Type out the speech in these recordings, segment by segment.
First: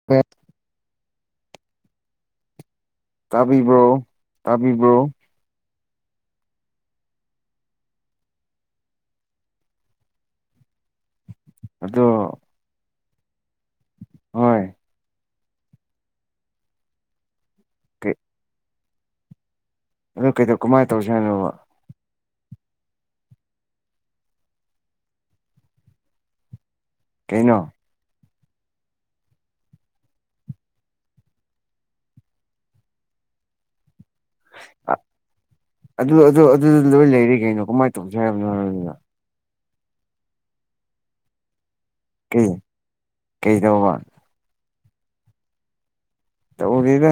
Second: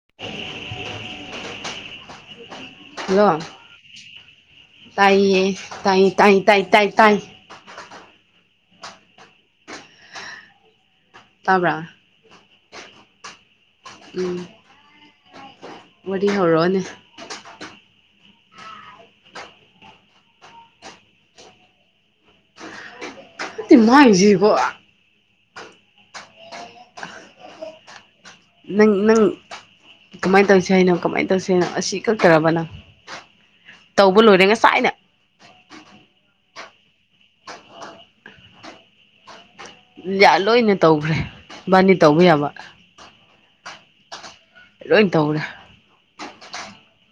[unintelligible] [inaudible] [inaudible] hello ꯇꯥꯕꯤꯕ꯭ꯔꯣ ꯇꯥꯕꯤꯕ꯭ꯔꯣ ꯇꯥꯏꯌꯦ ꯇꯥꯏ ꯇꯥꯏ ꯇꯥꯏ ꯇꯥꯏ ꯇꯥꯏ ꯇꯥꯕ꯭ꯔꯥ ꯑꯗꯣ ꯎꯝ ꯍꯣꯏ ꯋꯥꯔꯤ ꯍꯧꯔꯛꯑꯣꯅꯦ ꯀꯩ ꯑ ꯀꯩꯗꯧ ꯀꯃꯥꯏꯅ ꯇꯧꯁꯦ ꯍꯥꯏꯅꯣꯕꯥ [unintelligible] ꯃꯥꯡꯁꯤꯀꯣ ꯀꯩꯍꯥꯏꯅꯣ ꯅꯪ ꯅꯪ ꯀꯃꯥꯏꯅ ꯇꯧꯁꯦ ꯍꯥꯏꯅꯣ ꯀꯃꯥꯏꯅ ꯇꯧꯁꯦ ꯍꯥꯏꯅꯣ ꯑꯁꯤ ꯀꯛꯇꯔꯕꯅꯪ ꯇꯧꯕ ꯂꯣꯏꯔꯦ ꯉꯁꯥꯏꯅ ꯑꯗꯨ ꯑꯗꯨ ꯂꯣꯏ ꯂꯩꯔꯤ ꯀꯩꯅꯣ ꯀꯃꯥꯏꯅ ꯇꯧꯁꯤ ꯍꯥꯏꯕꯅꯣ ꯍꯥꯏꯅꯤꯅ ꯂꯣꯏꯅ ꯇꯧꯈ꯭ꯔꯦ ꯏꯕꯥꯅꯤ ꯇꯧꯕ ꯌꯥꯕ ꯀꯩ ꯀꯩꯗꯧꯕ ꯂꯣꯏ ꯇꯧꯔꯦ ꯇꯧꯗ‌‍‌ꯦꯗ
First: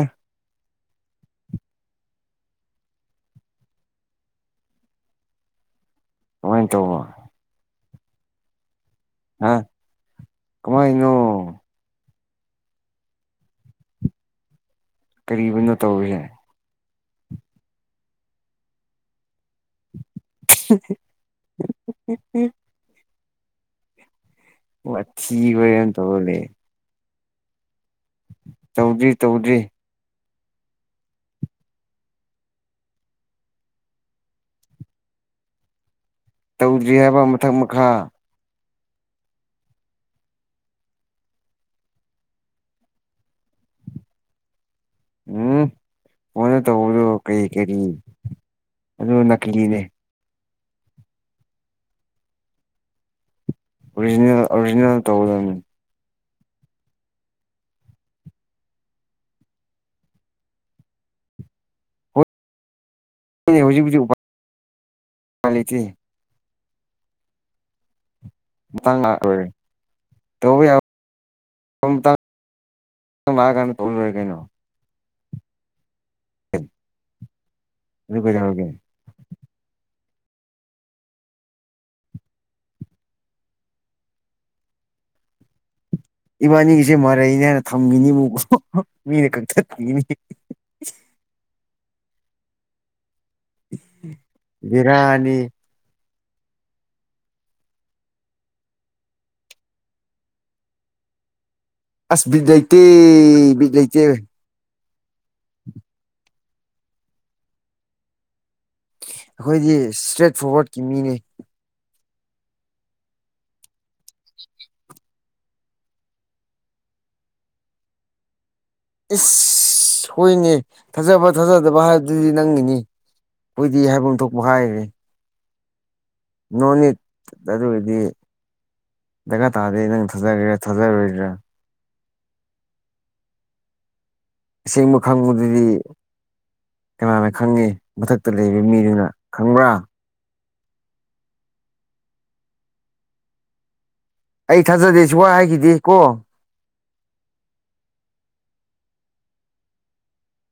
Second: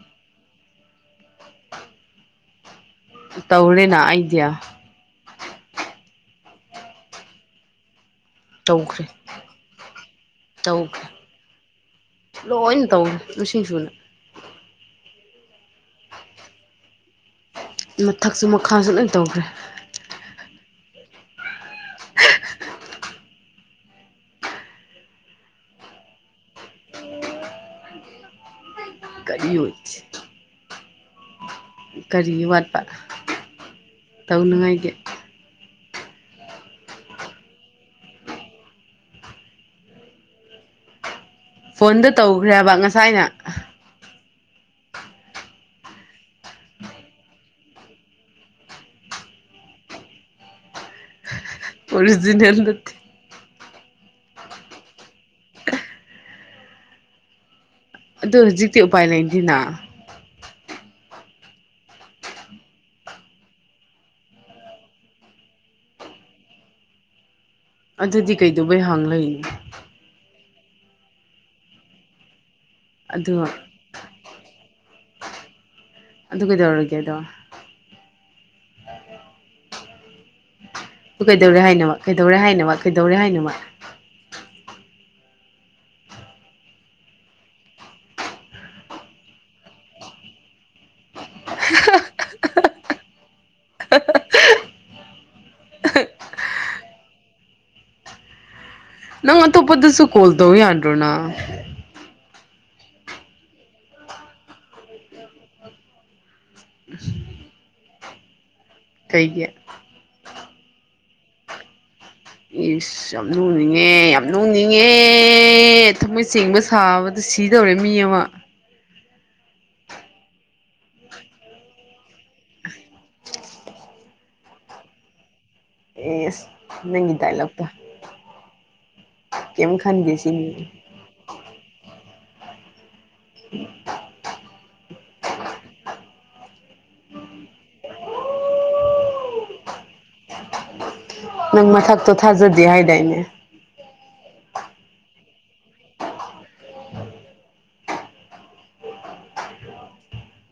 ꯇꯧꫪ‌ꯦꯅ ꯑꯩꯗꯤ ꯀꯃꯥꯏꯅ ꯇꯧꯕ ꯇꯧꯈ꯭ꯔꯦ ꯍꯥ ꯇꯧꯈ꯭ꯔꯦ ꯀꯃꯥꯏꯅꯣ ꯂꯣꯏꯅ ꯇꯧꯋ‌ꯦ ꯃꯁꯤꯡ ꯁꯨꯅ ꯀꯔꯤꯅꯣ ꯇꯧꯔꯤꯁꯦ ꯃꯊꯛꯁꯨ ꯃꯈꯥꯁꯨ ꯂꯣꯏ ꯇꯧꯈ꯭ꯔꯦ [unintelligible] ꯋꯥꯊꯤ ꯋꯥꯔ‌ꯦꯝ ꯇꯧꯔꯂꯩ ꯇꯧꯗ꯭ꯔꯤ ꯀꯔꯤ ꯇꯧꯗ꯭ꯔꯤ ꯀꯔꯤ ꯋꯥꯠꯄ ꯇꯧꯅꯤꯉꯥꯏꯒꯤ ꯇꯧꯗ꯭ꯔꯤ ꯍꯥꯏꯕ ꯃꯊꯛ ꯃꯈꯥ ꯐꯣꯟꯗ ꯇꯧꯒ‍꯭ꯔꯦ ꯍꯥꯏꯕ ꯉꯁꯥꯏꯅ ꯎꯝ ꯐꯣꯟꯅ ꯇꯧꯕꯗꯣ ꯀꯔꯤ ꯀꯔꯤ ꯑꯗꯨ ꯅꯥꯛꯀꯂꯤꯅꯦ ꯑꯣꯔꯤꯖꯤꯅꯦꯜ ꯅꯠꯇꯦ ꯑꯣꯔꯤꯖꯤꯅꯦꯜ ꯑꯣꯔꯤꯖꯤꯅꯦꯜ ꯇꯧꯒꯗꯕꯅꯤ ꯑꯗꯣ ꯍꯧꯖꯤꯛꯇꯤ ꯎꯄꯥꯏ ꯂꯩꯇꯦꯅꯥ ꯍꫭꯏꯅ‌ꯦ ꯍꯧꯖꯤꯛ ꯄꯨꯗꯤ ꯎꯨꯄꯥꯏ ꯂꯩꯇꯦ ꯑꯗꯨꯗꯤ ꯀꯩꯗꯧ ꯃꯇꯥꯡ ꯂꯥꯛꯑꯔ‌ꯣꯏ ꯇꯧꯕ ꯌꯥꯕ ꯃꯇꯡ ꯑꯗꯨ ꯂꯥꯛꯑ ꯀꯥꯟꯗ ꯇꯧꯔ ꯂꫭꯏꫪ‌ꯦ ꯀꯩꯅꯣ ꯑꯗꯨ ꯀꯩꯗꯧꯔꯒꯦ ꯑꯗꯣ ꯑꯗꯨ ꯀꯩꯗꯧꫪꯒꯦ ꯑꯗꯨ ꯀꯩꯗꯧꯔꯦ ꯍꯥꯏꯅꯣꯕ ꯀꯩꯗꯧꯔꯦ ꯍꯥꯏꯅꯣꯕ ꯀꯩꯗꯧꯔꯦ ꯍꯥꯏꯅꫭꯕ ꯏꯕꯥꯅꯤꯒꯤꯁꯦ ꯃꯔꯩꯅꯦ ꯍꯥꯏꯅ ꯊꯝꯈꯤꯅꯤꯕꫭ ꯃꯤꯅ ꯀꯛꯊꯠꯄꯤꯒꯤꯅꯤ ꯕꯦꯔꯥꯅꯤ ꯅꯪ ꯑꯇꯣꯞꯄꯗꯁꯨ ꯀꯣꯜ ꯇꯧ ꯌꯥꯗ꯭ꯔꯣ ꯅꯪ ꯑꯁ ꯕꯤꯠ ꯂꯩꯇꯦ ꯕꯤꯠ ꯂꯩꯇꯦ ꯀꯩꯒꯤ ꯑꯩꯈꯣꯏꯗꯤ ꯏꯁꯇ꯭ꯔꯦꯠ ꯐꯣꯔꯋꯥꯔꯀꯤ ꯃꯤꯅ‌ꯦ ꯏꯁ ꯑꯁ ꯌꯥꯝ ꯅꯨꯅꯤꯡꯉꯦ ꯌꯥꯝ ꯅꯨꯅꯤꯡꯉꯦ ꯊꯃꯣꯏ ꯆꯦꯡꯕ ꯁꯥꯕꯗ ꯁꯤꯗꯧꯔꯦ ꯃꯤ ꯑꯃ ꯏꯁ ꯍꫭꯏꯅꯦ ꯊꯥꯖꯕ ꯊꯥꯖꯗꯕ ꯍꯥꯏꯕꯗꯨꯗꯤ ꯅꯪꯒꯤꯅꯤ ꯑꯩꯖꫭꯏꯗꯤ ꯍꯥꯏꯐꯝ ꯊꯣꯛꯄ ꯍꯥꯏꯔꯦ ꯑꯦꯁ ꯅꯣ ꯅꯤꯠ ꯅꯪꯒꯤ ꯗꯥꯏꯂꯣꯛꯇꯣ ꯑꯗꯨꯒꯤꯗꯤ ꯗꯔꯀꯥꯔ ꯀꯩꯝ ꯇꯥꯗ‌ꯦ ꯅꯪ ꯈꯟꯗꯦ ꯁꯤꯅꯤ ꯊꯥꯖꯒ‌ꯦꯔꯥ ꯊꯥꯖꯔꯣꯏꯒꯦꯔꯥ [unintelligible] ꯑꯁ‌ꯦꯡꯕ ꯈꯪꯕꯗꯨꯗꯤ ꯀꯅꯅ ꯈꯪꯉꯤ ꯃꯊꯛꯇ ꯂꯩꯕ ꯃꯤꯗꯨꯅ ꯈꯪꯕ꯭ꯔꯥ ꯅꯪ ꯃꯊꯛꯇꯣ ꯊꯥꯖꯗꯦ ꯍꯥꯏꯗꯥꯏꯅꯦ ꯑꯩ ꯊꯥꯖꯗꯦ ꯁꯨꯡꯍꯥꯏ ꯍꯥꯏꯈꯤꯗꯦ ꯀꯣ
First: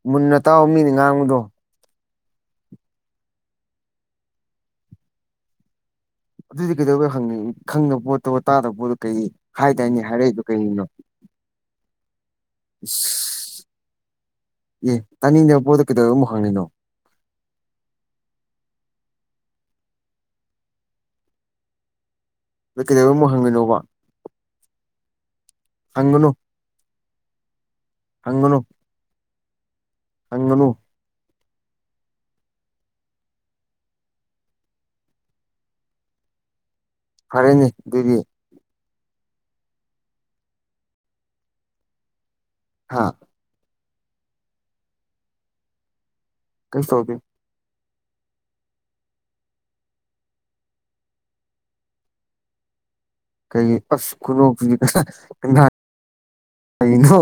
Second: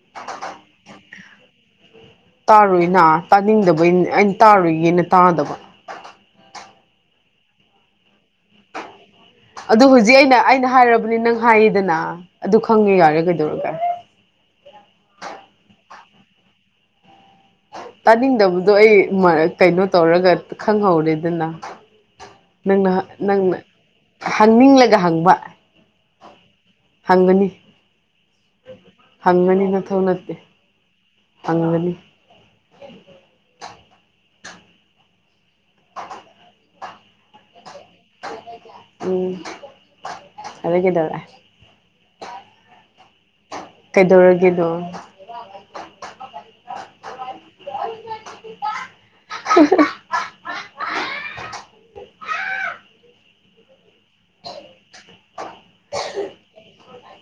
ꯃꯨꯟꯅ ꯇꯥꯎ ꯃꯤꯅ ꯉꯥꯡꯕꯗꯣ ꯇꯥꯔꯣꯏꯅ ꯇꯥꯅꯤꯡꯗꯕꯩꯅꯤ ꯑꯩꯅ ꯇꯥꯔꯣꯏꯒꯦꯅ ꯇꯥꯗꯕ ꯑꯗꯨꯗꯤ ꯀꯩꯗꯧꯕꯩ ꯍꯪꯏ ꯈꯪꯗꯕ ꯄꯣꯠꯇꯣ ꯇꯥꯗꯕ ꯄꯣꯠꯇꯣ ꯀꯩ ꯑꯗꯨ ꯍꯥꯏꯗꯥꯏꯅꯦ ꯍꯧꯖꯤꯛ ꯑꯩꯅ ꯍꯥꯏꯔꯛꯏꯗꯣ ꯑꯩꯅ ꯀꯩꯒꯤꯅꯣ ꯍꯥꯏꯔꯕꯅꯤ ꯅꯪ ꯍꯥꯏꯌꯦꯗꯅ ꯑꯗꯨ ꯈꯪꯉꯦ ꯌꯥꯔꯦ ꯏꯁ ꯀꯩꯗꯧꯔꯒꯦ ꯑꯦ ꯇꯥꯅꯤꯡꯗꯕ ꯄꯣꯠꯇꯣ ꯀꯩꯗꯧꯕ ꯑꯃꯨꯛ ꯍꯪꯂꯤꯅꯣ ꯇꯥꯅꯤꯡꯗꯕꯗꯣ ꯑꯩ ꯃ ꯀꯩꯅꯣ ꯇꯧꯔꯒ ꯈꯪꯍꯧꯔꯦꯗꯅ ꯑꯗꯨ ꯅꯪꯅ ꯀꯩꯗꯧꯕꯩ ꯑꯃꯨꯛ ꯅꯪꯅ ꯍꯪꯉꯤꯅꯣꯕ ꯍꯪꯅꯤꯡꯂꯒ ꯍꯪꯕ ꯍꯪꯒꯅꯨ ꯍꯪꯒꯅꯤ ꯍꯪꯒꯅꯨ ꯍꯪꯒꯅꯤ ꯅꯊꯧ ꯅꯠꯇꯦ ꯍꯪꯒꯅꯨ ꯍꯪꯒꯅꯤ ꯐꯔꯦꯅꯦ ꯗꯨꯗꯤ ꯎꯝ ꯑꯗꯩ ꯀꯩꯗꯧꯔꯦ ꯍꯥ ꯀꯩꯗꯧꯔꯒꯦꯗꯣ ꯀꯩꯁꯨ ꯇꯧꯗꯦ [inaudible] ꯀꯩ ꯑꯁ ꯈꯨꯅꯣꯛꯇꯨꯗꯤ ꯍ ꯀꯩꯅꯣ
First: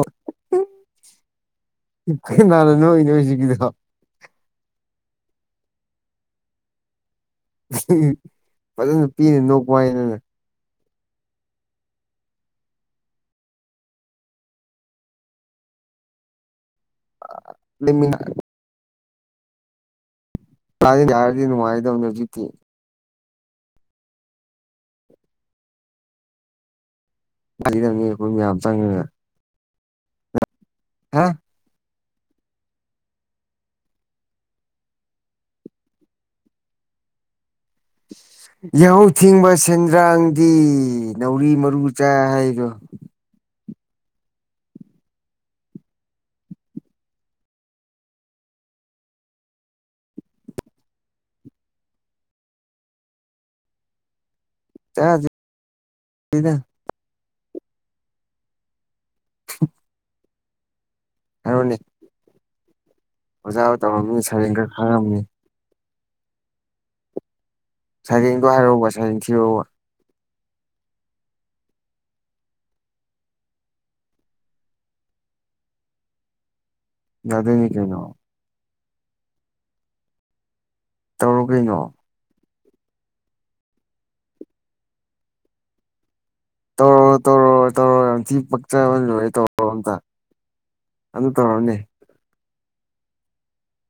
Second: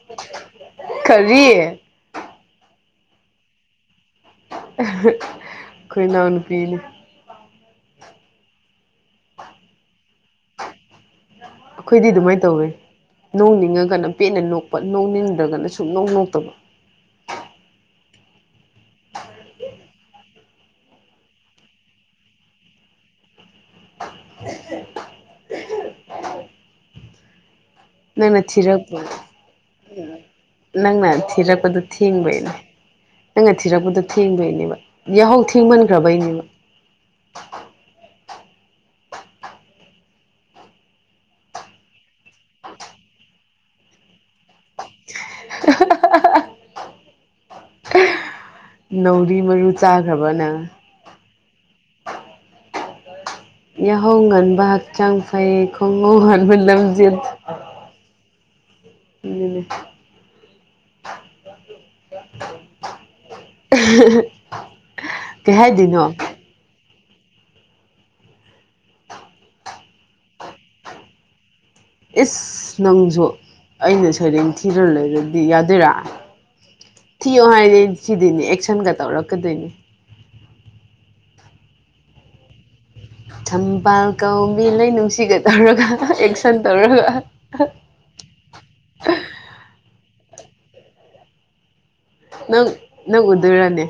ꯀꯔꯤ ꯑꯩꯈꯣꯏ ꯀꯩꯅꯥꯅ ꯅꯣꯛꯏꯅꯣ ꯍꯧꯖꯤꯀꯤꯗꯣ ꯑꯩꯈꯣꯏ ꯅꯅꯥꯎꯅꯨꯄꯤꯅ ꯐꯖꯅ ꯄꯦꯅ ꯅꯣꯛꯄꯋꯥꯅꯤꯗ ꯅꯅ ꯑꯩꯈꯣꯏꯗꯤ ꯑꯗꯨꯃꯥꯏꯅ ꯇꯧꯋꯦ ꯅꯣꯡꯅꯤꯡꯉꯒꯅ ꯄꯦꯠꯅ ꯅꯣꯛꯄ ꯅꯣꯡꯅꯤꯡꯗ꯭ꯔꯒꯅ ꯁꯨꯛꯅꯣꯛ ꯅꯣꯛꯇꯕ ꯂꯩꯃꯤꯅ ꯑꯥꯗꯗꯤ ꯕꯤꯍꯥꯔꯗꯗꯤ ꯅꯨꯡꯉꯥꯏꯗꯧꯅꯤ ꯖꯤꯛꯇꯤ ꯂꯤꯔꯝꯅꯤ ꯅꯪꯅ ꯊꯤꯔꯛꯄ ꯅꯪꯅ ꯍꯥ ꯊꯤꯔꯛꯄꯗꯨ ꯊꯦꯡꯕꯩꯩꯅꯦ ꯅꯪꯅ ꯊꯤꯔꯛꯄꯗꯣ ꯊꯦꯡꯕꯩꯅꯦꯕ ꯌꯥꯍꯧ ꯊꯦꯡꯃꯟꯈ꯭ꯔꯕꯩꯅꯦꯕ ꯌꯥꯍꯧ ꯊꯤꯡꯕ ꯁꯦꯟꯗ꯭ꯔꯥꯡꯗꯤ ꯅꯧꯔꯤ ꯃꯔꯨ ꯆꯥ ꯍꯥꯏꯗꯣ [inaudible] ꯅꯥꯧꯔꯤ ꯃꯔꯨ ꯆꯥꯈ꯭ꯔꯕ ꯅꯪ ꯌꯥꯍꯧ ꯉꯟꯕ ꯍꯛꯆꯥꯡ ꯆꯥꯗ꯭ꯔꯤꯗ ꯐꯩ ꯈꯣꯡꯍꯧ ꯍꯟꯕ ꯂꯝꯖꯦꯟ [unintelligible] ꯍꯥꯏꯔꯣꯅꯦ [inaudible] ꯑꯣꯖꯥ ꯇꯧꯔꯝꯃꯤ ꯁꯩꯔꯦꯡ ꯈꯔ ꯈꯪꯉꯝꯅꯤ ꯀꯩ ꯍꯥꯏꯗꯣꯏꯅꯣ ꯁꯩꯔꯦꯡꯗꯣ ꯍꯥꯏꯔꯣꯕ ꯁꯔꯦꯡ ꯊꯤꯔꯑꯣꯕ ꯏꯁ ꯅꯪꯖꯨ ꯑꯩꯅ ꯁꯩꯔꯦꯡ ꯊꯤꯔ ꯂꯩꯔꯗꯤ ꯌꯥꯗꯣꯏꯔꯥ ꯊꯤꯌꯣ ꯌꯥꯗꯣꯏꯅꯤ ꯍꯥꯏꯗꯤ ꯑꯩꯗꯤ ꯀꯩꯅꯣ ꯊꯤꯗꯣꯏꯅꯤ ꯑꯦꯛꯁꯟꯒ ꯇꯧꯔꯛꯀꯗꯣꯏꯅꯤ ꯇꯧꯔꯣ ꯀꯩꯅꯣ ꯊꯝꯕꯥꯜ ꯀꯧꯕꯤ ꯂꯩꯅꯨꯡꯁꯤꯒ ꯇꯧꯔꯒ ꯑꯦꯛꯁꯟ ꯇꯧꯔꯒ ꯆꯥꯕ ꯂꯣꯏꯔ ꯇꯧꯔꯣ ꯑꯝꯇ ꯑꯝꯇ ꯇꯧꯔꯣꯅꯦ ꯅꯪ ꯅꯪ ꯎꯗꯣꯏꯔꯅꯦ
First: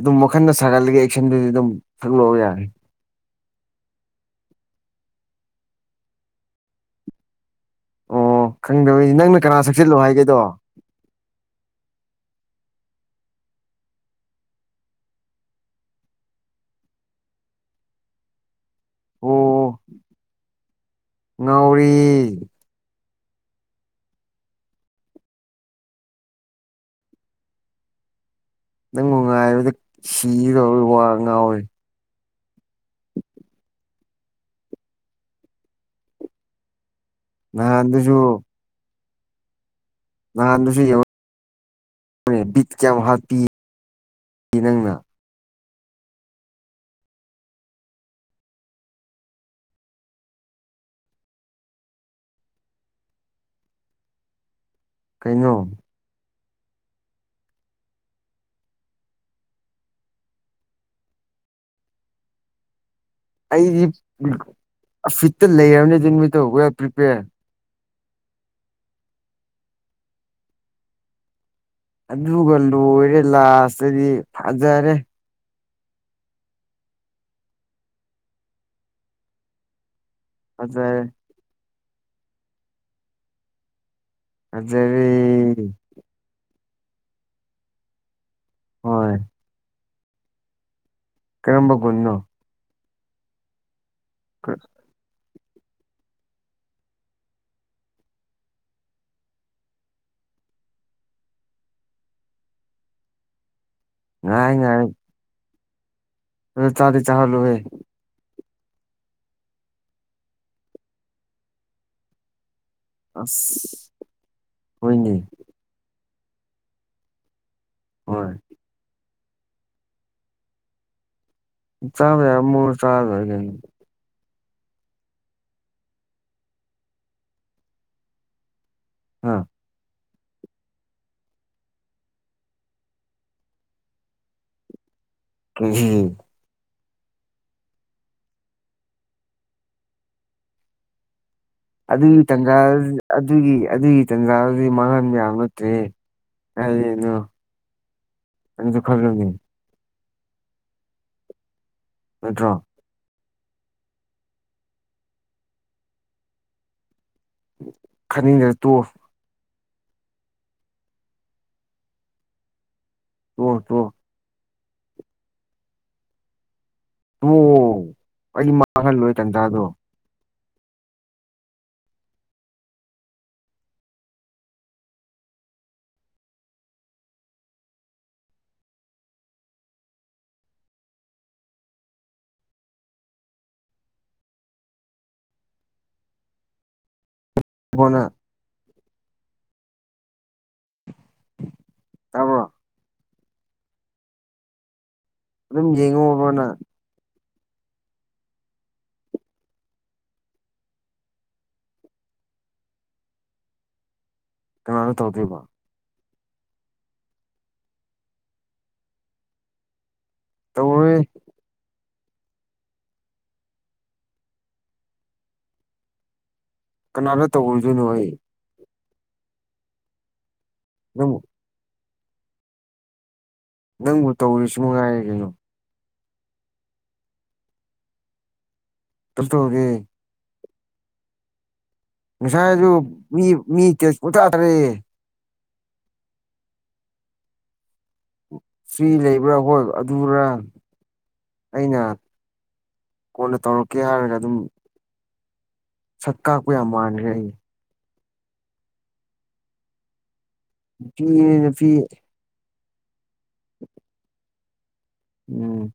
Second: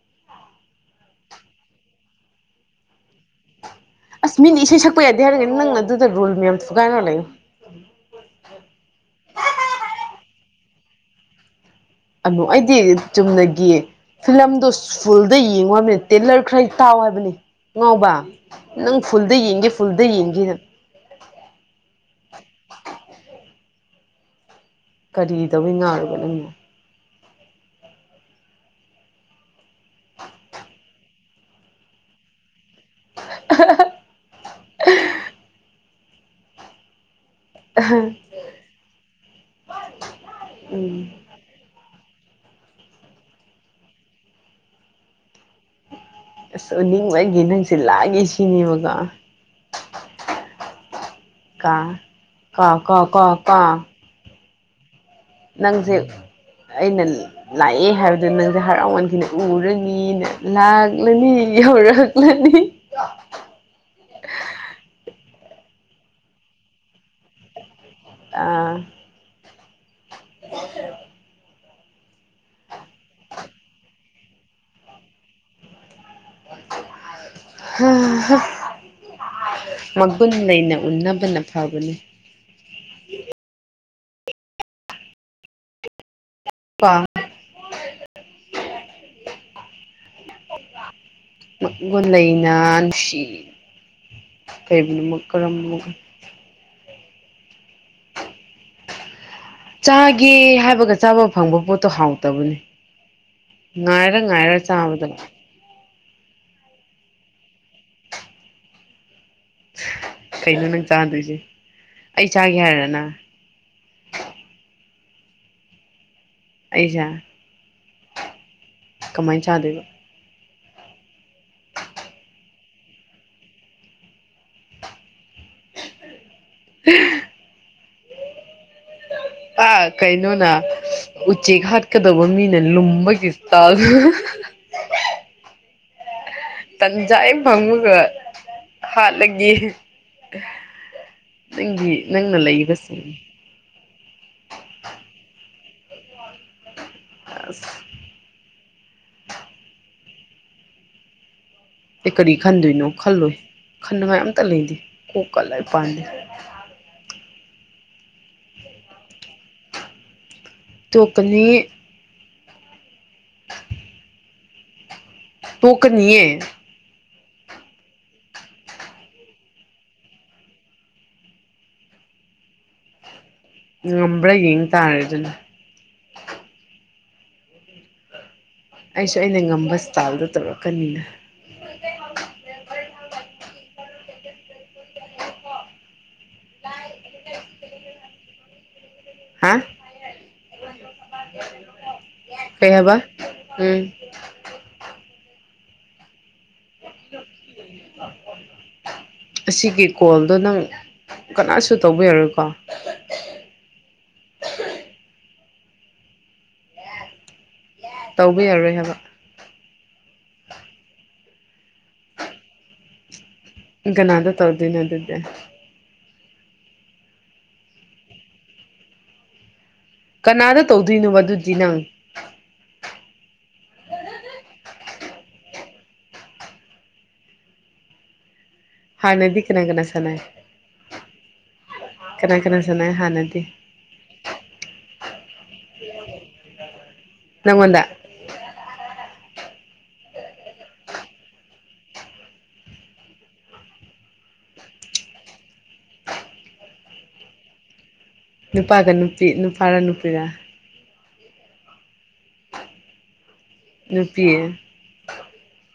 ꯑꯗꯨꯝ ꯋꯥꯈꯜꯅ ꯁꯥꯒꯠꯂꯒ ꯑꯦꯛꯁꯟꯗꯨꯗꯤ ꯑꯗꯨꯝ ꯁꯛꯂꯛꯑꯣ ꯌꯥꯔꯦ ꯑꯁ ꯃꯤꯅ ꯏꯁꯩ ꯁꯛꯄ ꯌꯥꯗꯦ ꯍꯥꯏꯔꯒ ꯅꯪꯅ ꯑꯗꯨꯗ ꯔꯨꯜ ꯃꯌꯥꯝ ꯊꯨꯒꯥꯏꯔ ꯂꯩꯌꯣ ꯈꯪꯗꯕꯩꯅꯤ ꯅꯪꯅ ꯀꯅꯥ ꯁꯛꯆꯜꯂꯣ ꯍꯥꯏꯒꯦꯗꯣ ꯑꯃꯨ ꯑꯩꯗꯤ ꯆꯨꯝꯅꯒꯤ ꯐꯤꯂꯝꯗꯣ ꯐꯨꯜꯗ ꯌꯦꯡꯉꯨ ꯍꯥꯏꯕꯅꯦ ꯇꯦꯂꯔ ꯈꯔ ꯇꯥꯎ ꯍꯥꯏꯕꯅꯦ ꯑꯉꯥꯎꯕ ꯅꯪ ꯐꯨꯜꯗ ꯑꯣ ꯌꯦꯡꯒꯦ ꯐꯨꯜꯗ ꯌꯦꯡꯒꯦꯅ ꯉꯥꯎꯔꯦ ꯀꯔꯤꯗꯧꯕꯩ ꯉꯥꯎꯔꯕ ꯅꯪꯅ ꯅꯪꯕꯨ ꯉꯥꯏꯕꯗ ꯁꯤꯒꯗꯧ ꯋꯥ ꯉꯥꯎꯔꯦ [unintelligible] ꯅꯍꯥꯟꯗꯖꯨ ꯅꯍꯥꯟꯗꯁꯨ ꯎꯝ ꯌꯦꯡꯉꯣ ꯕꯤꯠ ꯀꯌꯥꯝ ꯍꯥꯠꯄꯤ ꯅꯪꯅ ꯑꯁ ꯎꯅꯤꯡꯕꯒꯤ ꯅꯪꯁꯦ ꯂꯥꯡꯉꯦ ꯁꯤꯅꯦꯕꯀꯣ ꯀ ꯀꯣ ꯀꯣ ꯀꯣ ꯀꯣ ꯀꯩꯅꯣ ꯅꯪꯁꯦ ꯑꯩꯅ ꯂꯥꯛꯑꯦ ꯍꯥꯏꯕꯗꯨ ꯅꯪꯖꯦ ꯍꯔꯥꯎꯃꯟꯈꯤꯅ ꯎꯔꯅꯤꯅ ꯂꯥꯛꯂꯅꯤ ꯌꯧꯔꯛꯂꯅꯤ ꯑꯩꯗꯤ ꯐꯤꯠꯇ ꯂꯩꯔꯝꯅꯦ ꯑꯗꯨꯃꯤꯠꯗꯨ ꯋꯤ ꯑꯔ ꯄ꯭ꯔꯤꯄꯦꯌꯔꯗ ꯑꯥ [unintelligible] ꯑꯗꯨꯒ ꯂꯣꯏꯔꯦ ꯂꯥꯁꯇꯗꯤ ꯐꯖꯔꯦ ꯍꯥ ꯍꯥ ꯃꯒꯨꯟ ꯂꯩꯅ ꯐꯖꯔꯦ ꯎꯟꯅꯕꯅ ꯐꯕꯅꯤ ꯌꯖꯔꯦ ꯄꯥ ꯍꯣꯏ ꯀꯔꯝꯕ ꯃꯒꯨꯟ ꯒꯨꯟꯅꯣ ꯂꯩꯅ ꯅꯨꯡꯁꯤ [unintelligible] [unintelligible] ꯆꯥꯒꯦ ꯍꯥꯏꯕꯒ ꯆꯥꯕ ꯐꯪꯕ ꯄꯣꯠꯇꯣ ꯍꯥꯎꯇꯕꯅꯦ ꯉꯥꯏꯔ ꯉꯥꯏ ꯉꯌꯥꯔꯒ ꯉꯥꯏ ꯆꯕꯗꯨ ꯑꯗꯨ ꯆꯥꯗꯤ ꯆꯍꯜꯂꯨ ꯍꯦ ꯀꯩꯅꯣ ꯅꯪ ꯆꯥꯗꯣꯏꯁꯤ ꯑꯩ ꯆꯥꯒꯦ ꯍꯥꯏꯔ ꯅꯪ ꯑꯁ ꯍꯣꯏꯅꯦ ꯑꯩꯁꯦ ꯍꯣꯏ ꯀꯃꯥꯏꯅ ꯆꯥꯗꯣꯏꯕ ꯆꯥꯕ ꯌꯥꯕ ꯃꯑꯣꯡꯗ ꯆꯔꯥ ꯂꯣꯏꯔꯦ ꯀꯩꯅꯣ ꯑꯦ ꯍꯥ ꯑꯥ ꯀꯩꯅꯣꯅ ꯎꯆꯦꯛ ꯍꯥꯠꯀꯗꯧꯕ ꯃꯤꯅ ꯂꯨꯝꯕꯒꯤ ꯇꯧ [unintelligible] ꯇꯟꯖꯥ ꯍꯦꯛ ꯐꯪꯕꯒ ꯍꯥꯠꯂꯒꯦ ꯅꯪꯒꯤ ꯑꯗꯨꯒꯤ ꯅꯪꯅ ꯇꯥꯟꯖꯥ ꯂꯩꯕꯁꯦ ꯑꯗꯨꯒꯤ ꯑꯗꯨꯒꯤ ꯇꯥꯟꯖꯥꯗꯨꯗꯤ ꯃꯥꯡꯉꯟꯕ ꯌꯥꯕ ꯅꯠꯇꯦꯍꯦ ꯀꯥꯏꯗꯩꯅꯣ ꯑꯁ ꯅꯪꯁꯨ ꯈꯜꯂꯨꯅꯦ ꯑꯩ ꯀꯔꯤ ꯅꯠꯇ꯭ꯔꯣ ꯈꯟꯗꯣꯏꯅꯣ ꯈꯜꯂꯣꯏ ꯈꯟꯅꯉꯥꯏ ꯑꯝꯇ ꯂꯩꯇꯦ ꯀꯣꯛꯀ ꯂꯣꯏ ꯄꯥꯟꯗꯦ ꯈꯅꯤꯡꯗꯔ ꯇꯣꯛ ꯇꯣꯛꯀꯅꯤ ꯇꯣꯛꯑꯣ ꯇꯣꯛꯑꯣ ꯇꯣꯛꯀꯅꯤꯌꯦ ꯇꯣꯛꯑꯣ ꯑꯩ ꯃꯥꯡꯍꯜꯂꯣꯏ ꯇꯥꯟꯖꯥꯗꯣ ꯉꯝꯕ꯭ꯔꯥ ꯌꯦꯡ ꯇꯥꯔꯦ ꯑꯗꯨꯅ ꯑꯩꯁꯨ ꯑꯩꯅ ꯉꯝꯕ ꯁ꯭ꯇꯥꯥꯏꯜꯗꯣ ꯇꯧꯔꯛꯀꯅꯤꯗ ꯀꯣꯟꯅꯥ ꯍꯥ ꯇꯥꯕ꯭ꯔꯣ ꯀꯩꯍꯥꯏꯕ ꯎꯝ ꯑꯗꯨꯝ ꯌꯦꯡꯉꯣꯕ ꯅꯪ [unintelligible] ꯑꯁꯤꯒꯤ ꯀꯣꯜꯗꯣ ꯅꯪ ꯀꯅꯥꯁꯨ ꯇꯧꯕ ꯌꯥꯔꯣꯏꯀꯣ ꯀꯅꯥꯗ ꯇꯧꯗꯣꯏꯕ ꯇꯧꯕ ꯌꯥꯔꯣꯏ ꯍꯥꯏꯕ ꯇꯧꯔꯣꯏꯍꯦ ꯏ ꯀꯅꯥꯗꯥ ꯇꯧꯗꯣꯏꯅꯣ ꯑꯗꯨꯗꯤ ꯀꯅꯥꯗ ꯇꯧꯔꯨꯗꯣꯏꯅꯣ ꯑꯩ ꯀꯅꯥꯗ ꯅꯪꯕꯨ ꯇꯧꯗꯣꯏꯅꯣꯕ ꯑꯗꯨꯗꯤ ꯅꯪ ꯅꯪꯕꯨ ꯇꯧꯔꯤꯁꯨ ꯅꯨꯡꯉꯥꯏꯔꯦ ꯀꯩꯅꯣ ꯀꯩꯁꯨ ꯍꯥꯥꯟꯅꯗꯤ ꯇꯧꯗꯦ ꯀꯅꯥ ꯀꯅꯥ ꯁꯅꯩ ꯀꯅꯥ ꯉꯁꯥꯏꯁꯨ ꯁꯥꯟꯅꯩ ꯃꯤ ꯍꯥꯟꯅꯗꯤ ꯃꯤ ꯇꯦꯛꯁ ꯄꯪꯊꯥ ꯊꯥꯔꯛꯏ ꯅꯪꯉꯣꯟꯗ ꯐ꯭ꯔꯤ ꯂꯩꯕ꯭ꯔꯥ ꯍꯣꯏ ꯑꯗꯨꯔꯥ ꯑꯩꯅ ꯀꯣꯟꯅ ꯇꯧꯔꯛꯀꯦ ꯍꯥꯏꯔꯒ ꯑꯗꯨꯝ ꯁꯛ ꯀꯥꯛ ꯌꯥꯝ ꯃꯥꯟꯒ꯭ꯔꯦ ꯑꯩ ꯅꯨꯄꯥꯒ ꯅꯨꯄꯤ ꯅꯨꯄꯥꯔ ꯅꯨꯄꯤꯔ ꯅꯨꯄꯤꯅꯦ ꯅꯨꯄꯤ [inaudible] ꯅꯨꯄꯤ ꯅꯪ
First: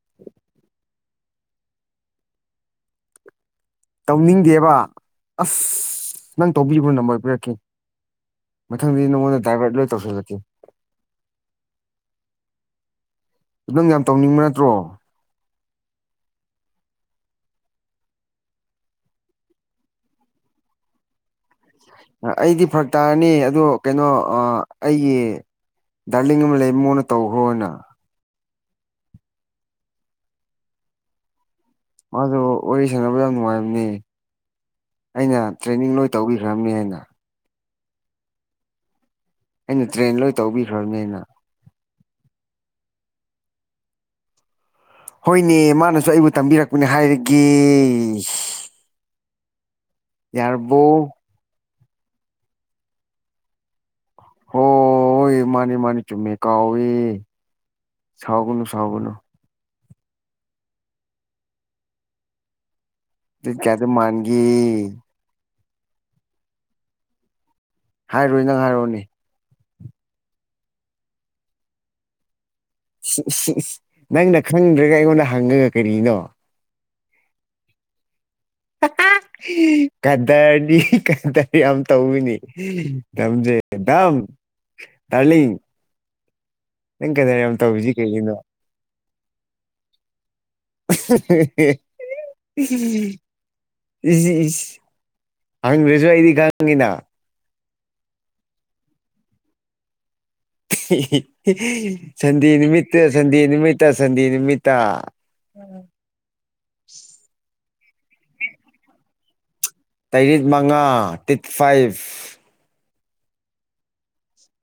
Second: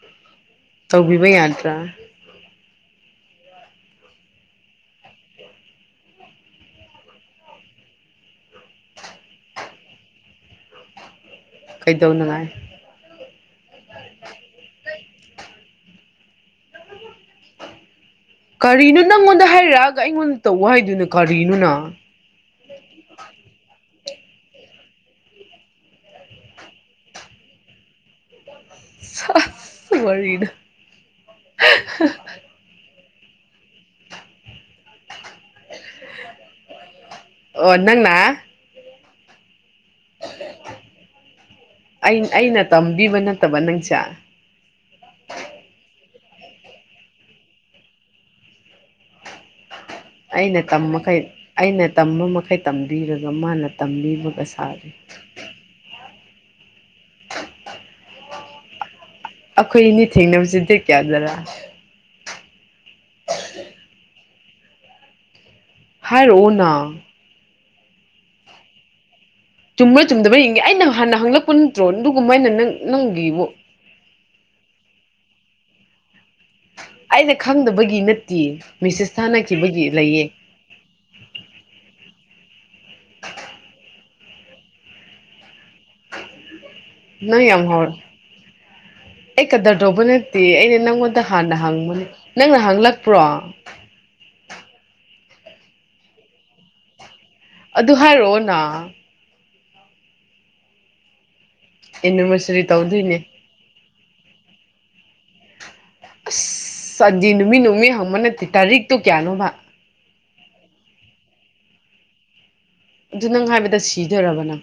ꯇꯧꯕꯤꯕ ꯌꯥꯗ꯭ꯔ ꯇꯧꯅꯤꯡꯗꯦꯕ ꯑꯁ ꯅꯪ ꯇꯧꯕꯤꯕ꯭ꯔꯣ ꯅꯝꯕꯔ ꯄꯤꯔꯛꯀꯦ ꯃꯊꯪꯗꯤ ꯅꯉꯣꯟꯗ ꯗꯥꯥꯏꯚꯔꯠ ꯂꯣꯏ ꯇꯧꯁꯤꯜꯂꯛꯀꯦ ꯀꯩꯗꯧꯅꯉꯥꯏ ꯅꯪ ꯌꯥꯝ ꯇꯧꯅꯤꯡꯕ ꯅꯠꯇ꯭ꯔꯣ ꯀꯔꯤꯅꯣ ꯅꯪꯉꯣꯟꯗ ꯍꯥꯏꯔꯛꯑꯒ ꯑꯩꯉꯣꯟꯗ ꯇꯧ ꯍꯥꯏꯗꯨꯅꯣ ꯀꯔꯤꯅꯣꯅ ꯑꯩꯗꯤ ꯐꯔꯛ ꯇꯥꯔꯅꯤ ꯑꯗꯣ ꯀꯩꯅꯣ ꯑ ꯑꯩꯒꯤ ꯗꯥꯔꯂꯤꯡ ꯑꯃ ꯂꯩ ꯃꯉꯣꯟꯅ ꯇꯧꯈ꯭ꯔꯣꯅ ꯁꯁ ꯋꯥꯔꯤꯗꯣ ꯑꯗꯣ ꯋꯥꯔꯤ ꯁꯥꯟꯅꯕ ꯌꯥꯝ ꯅꯨꯡꯉꯥꯏꯕꯅꯤ ꯑꯩꯅ ꯇ꯭ꯔꯦꯅꯤꯡ ꯂꯣꯏ ꯇꯧꯕꯤꯈ꯭ꯔꯕꯅꯦ ꯍꯥꯏꯅ ꯑꯣ ꯅꯪꯅ ꯑꯩꯅ ꯇ꯭ꯔꯦꯟ ꯂꯣꯏ ꯇꯧꯕꯤꯈ꯭ꯔꯕꯅꯦꯅ ꯑꯩ ꯑꯩꯅ ꯇꯝꯕꯤꯕ ꯅꯠꯇꯕ ꯅꯪꯁꯦ ꯍꯣꯏꯅꯦ ꯃꯥꯅꯁꯨ ꯑꯩꯕꯨ ꯇꯝꯕꯤꯔꯛꯄꯅꯦ ꯍꯥꯏꯔꯒꯦ ꯑꯩꯅ ꯌꯥꯔꯕꯣ ꯇꯝꯃꯈꯩ ꯑꯩꯅ ꯇꯝꯕ ꯃꯈꯩ ꯇꯝꯕꯤꯔꯒ ꯃꯥꯅ ꯇꯝꯕꯤꯕ ꯒ ꯁꯥꯔꯤ ꯍꯣꯏ ꯃꯥꯅꯤ ꯃꯥꯅꯤ ꯆꯨꯝꯃꯦ ꯀꯥꯎꯋꯦ ꯁꯥꯎꯒꯅꯨ ꯁꯥꯎꯒꯅꯨ ꯑꯩꯈꯣꯏ ꯑꯅꯤ ꯊꯦꯡꯅꯕꯁꯤꯗꯤ ꯀꯌꯥꯗꯔꯥ ꯗꯦꯠ ꯀꯌꯥꯗ ꯃꯥꯥꯟꯒꯦ ꯍꯥꯏꯔꯛꯑꯣꯅ ꯍꯥꯏꯔꯣꯏ ꯅꯪ ꯍꯥꯏꯔꯛꯑꯣꯅꯦ ꯆꯨꯝꯕ꯭ꯔ ꯆꯨꯝꯗꯕ ꯌꯦꯡꯒꯦ ꯑꯩꯅ ꯍꯥꯟꯅ ꯍꯪꯂꯛꯄ ꯅꯠꯇ꯭ꯔꯣ ꯑꯗꯨꯒꯨꯝꯕ ꯑꯩꯅ ꯅꯪ ꯁꯤ ꯏꯁ ꯁꯤ ꯅꯪꯒꯤꯕꯨ ꯏꯁ ꯅꯪꯅ ꯈꯪꯗ꯭ꯔꯒ ꯑꯩꯉꯣꯟꯗ ꯍꯪꯉꯒ ꯀꯔꯤꯅꯣ ꯑꯩꯅ ꯈꯪꯗꯕꯒꯤ ꯅꯠꯇꯤꯌꯦ ꯃꯤꯁꯦꯁ ꯀꯗꯔꯗꯤ ꯀꯗꯔ ꯌꯥꯝ ꯇꯧꯏꯅꯦ ꯇꯝꯖꯦ ꯗꯥꯝ ꯗꯥꯔꯂꯤꯡ ꯀꯗꯔ ꯅꯪ ꯌꯥꯝ ꯍꯧꯔꯦ ꯇꯧꯔꯤꯁꯤ ꯀꯩꯒꯤꯅꯣ ꯑꯩ ꯀꯗꯔ ꯇꯧꯕ ꯅꯠꯇꯤꯌꯦ ꯑꯩꯅ ꯅꯪꯉꯣꯟꯗ ꯍꯥꯟꯅ ꯍꯪꯕꯅꯤ ꯅꯪꯅ ꯍꯪꯂꯛꯄ꯭ꯔꯣ ꯏꯁ ꯏꯁ ꯍꯪꯗ꯭ꯔꯁꯨ ꯑꯩꯗꯤ ꯈꯪꯉꯤꯅ ꯑꯗꯨ ꯍꯥꯏꯔꯛꯑꯣꯅ ꯁꯟꯗꯦ ꯑꯦꯅꯤꯚꯔꯁꯔꯤ ꯅꯨꯃꯤꯠꯇ ꯇꯧꯗꯣꯏꯅꯦ ꯁꯟꯗꯦ ꯅꯨꯃꯤꯠ ꯇ ꯁꯟꯗꯦ ꯅꯨꯃꯤꯠꯇ ꯑꯁ ꯁꯟꯗꯦ ꯅꯨꯃꯤꯠ ꯅꯨꯃꯤꯠ ꯍꯪꯕ ꯅꯠꯇꯦ ꯇꯥꯔꯤꯛꯇꯣ ꯀꯌꯥꯅꯣꯕ ꯇꯔꯤꯛ ꯃꯉꯥ ꯗꯦꯠ ꯐꯥꯏꯚ ꯑꯗꯨ ꯅꯪ ꯍꯥꯏꯕꯗ ꯁꯤꯗꯣꯏꯔꯕ ꯅꯪ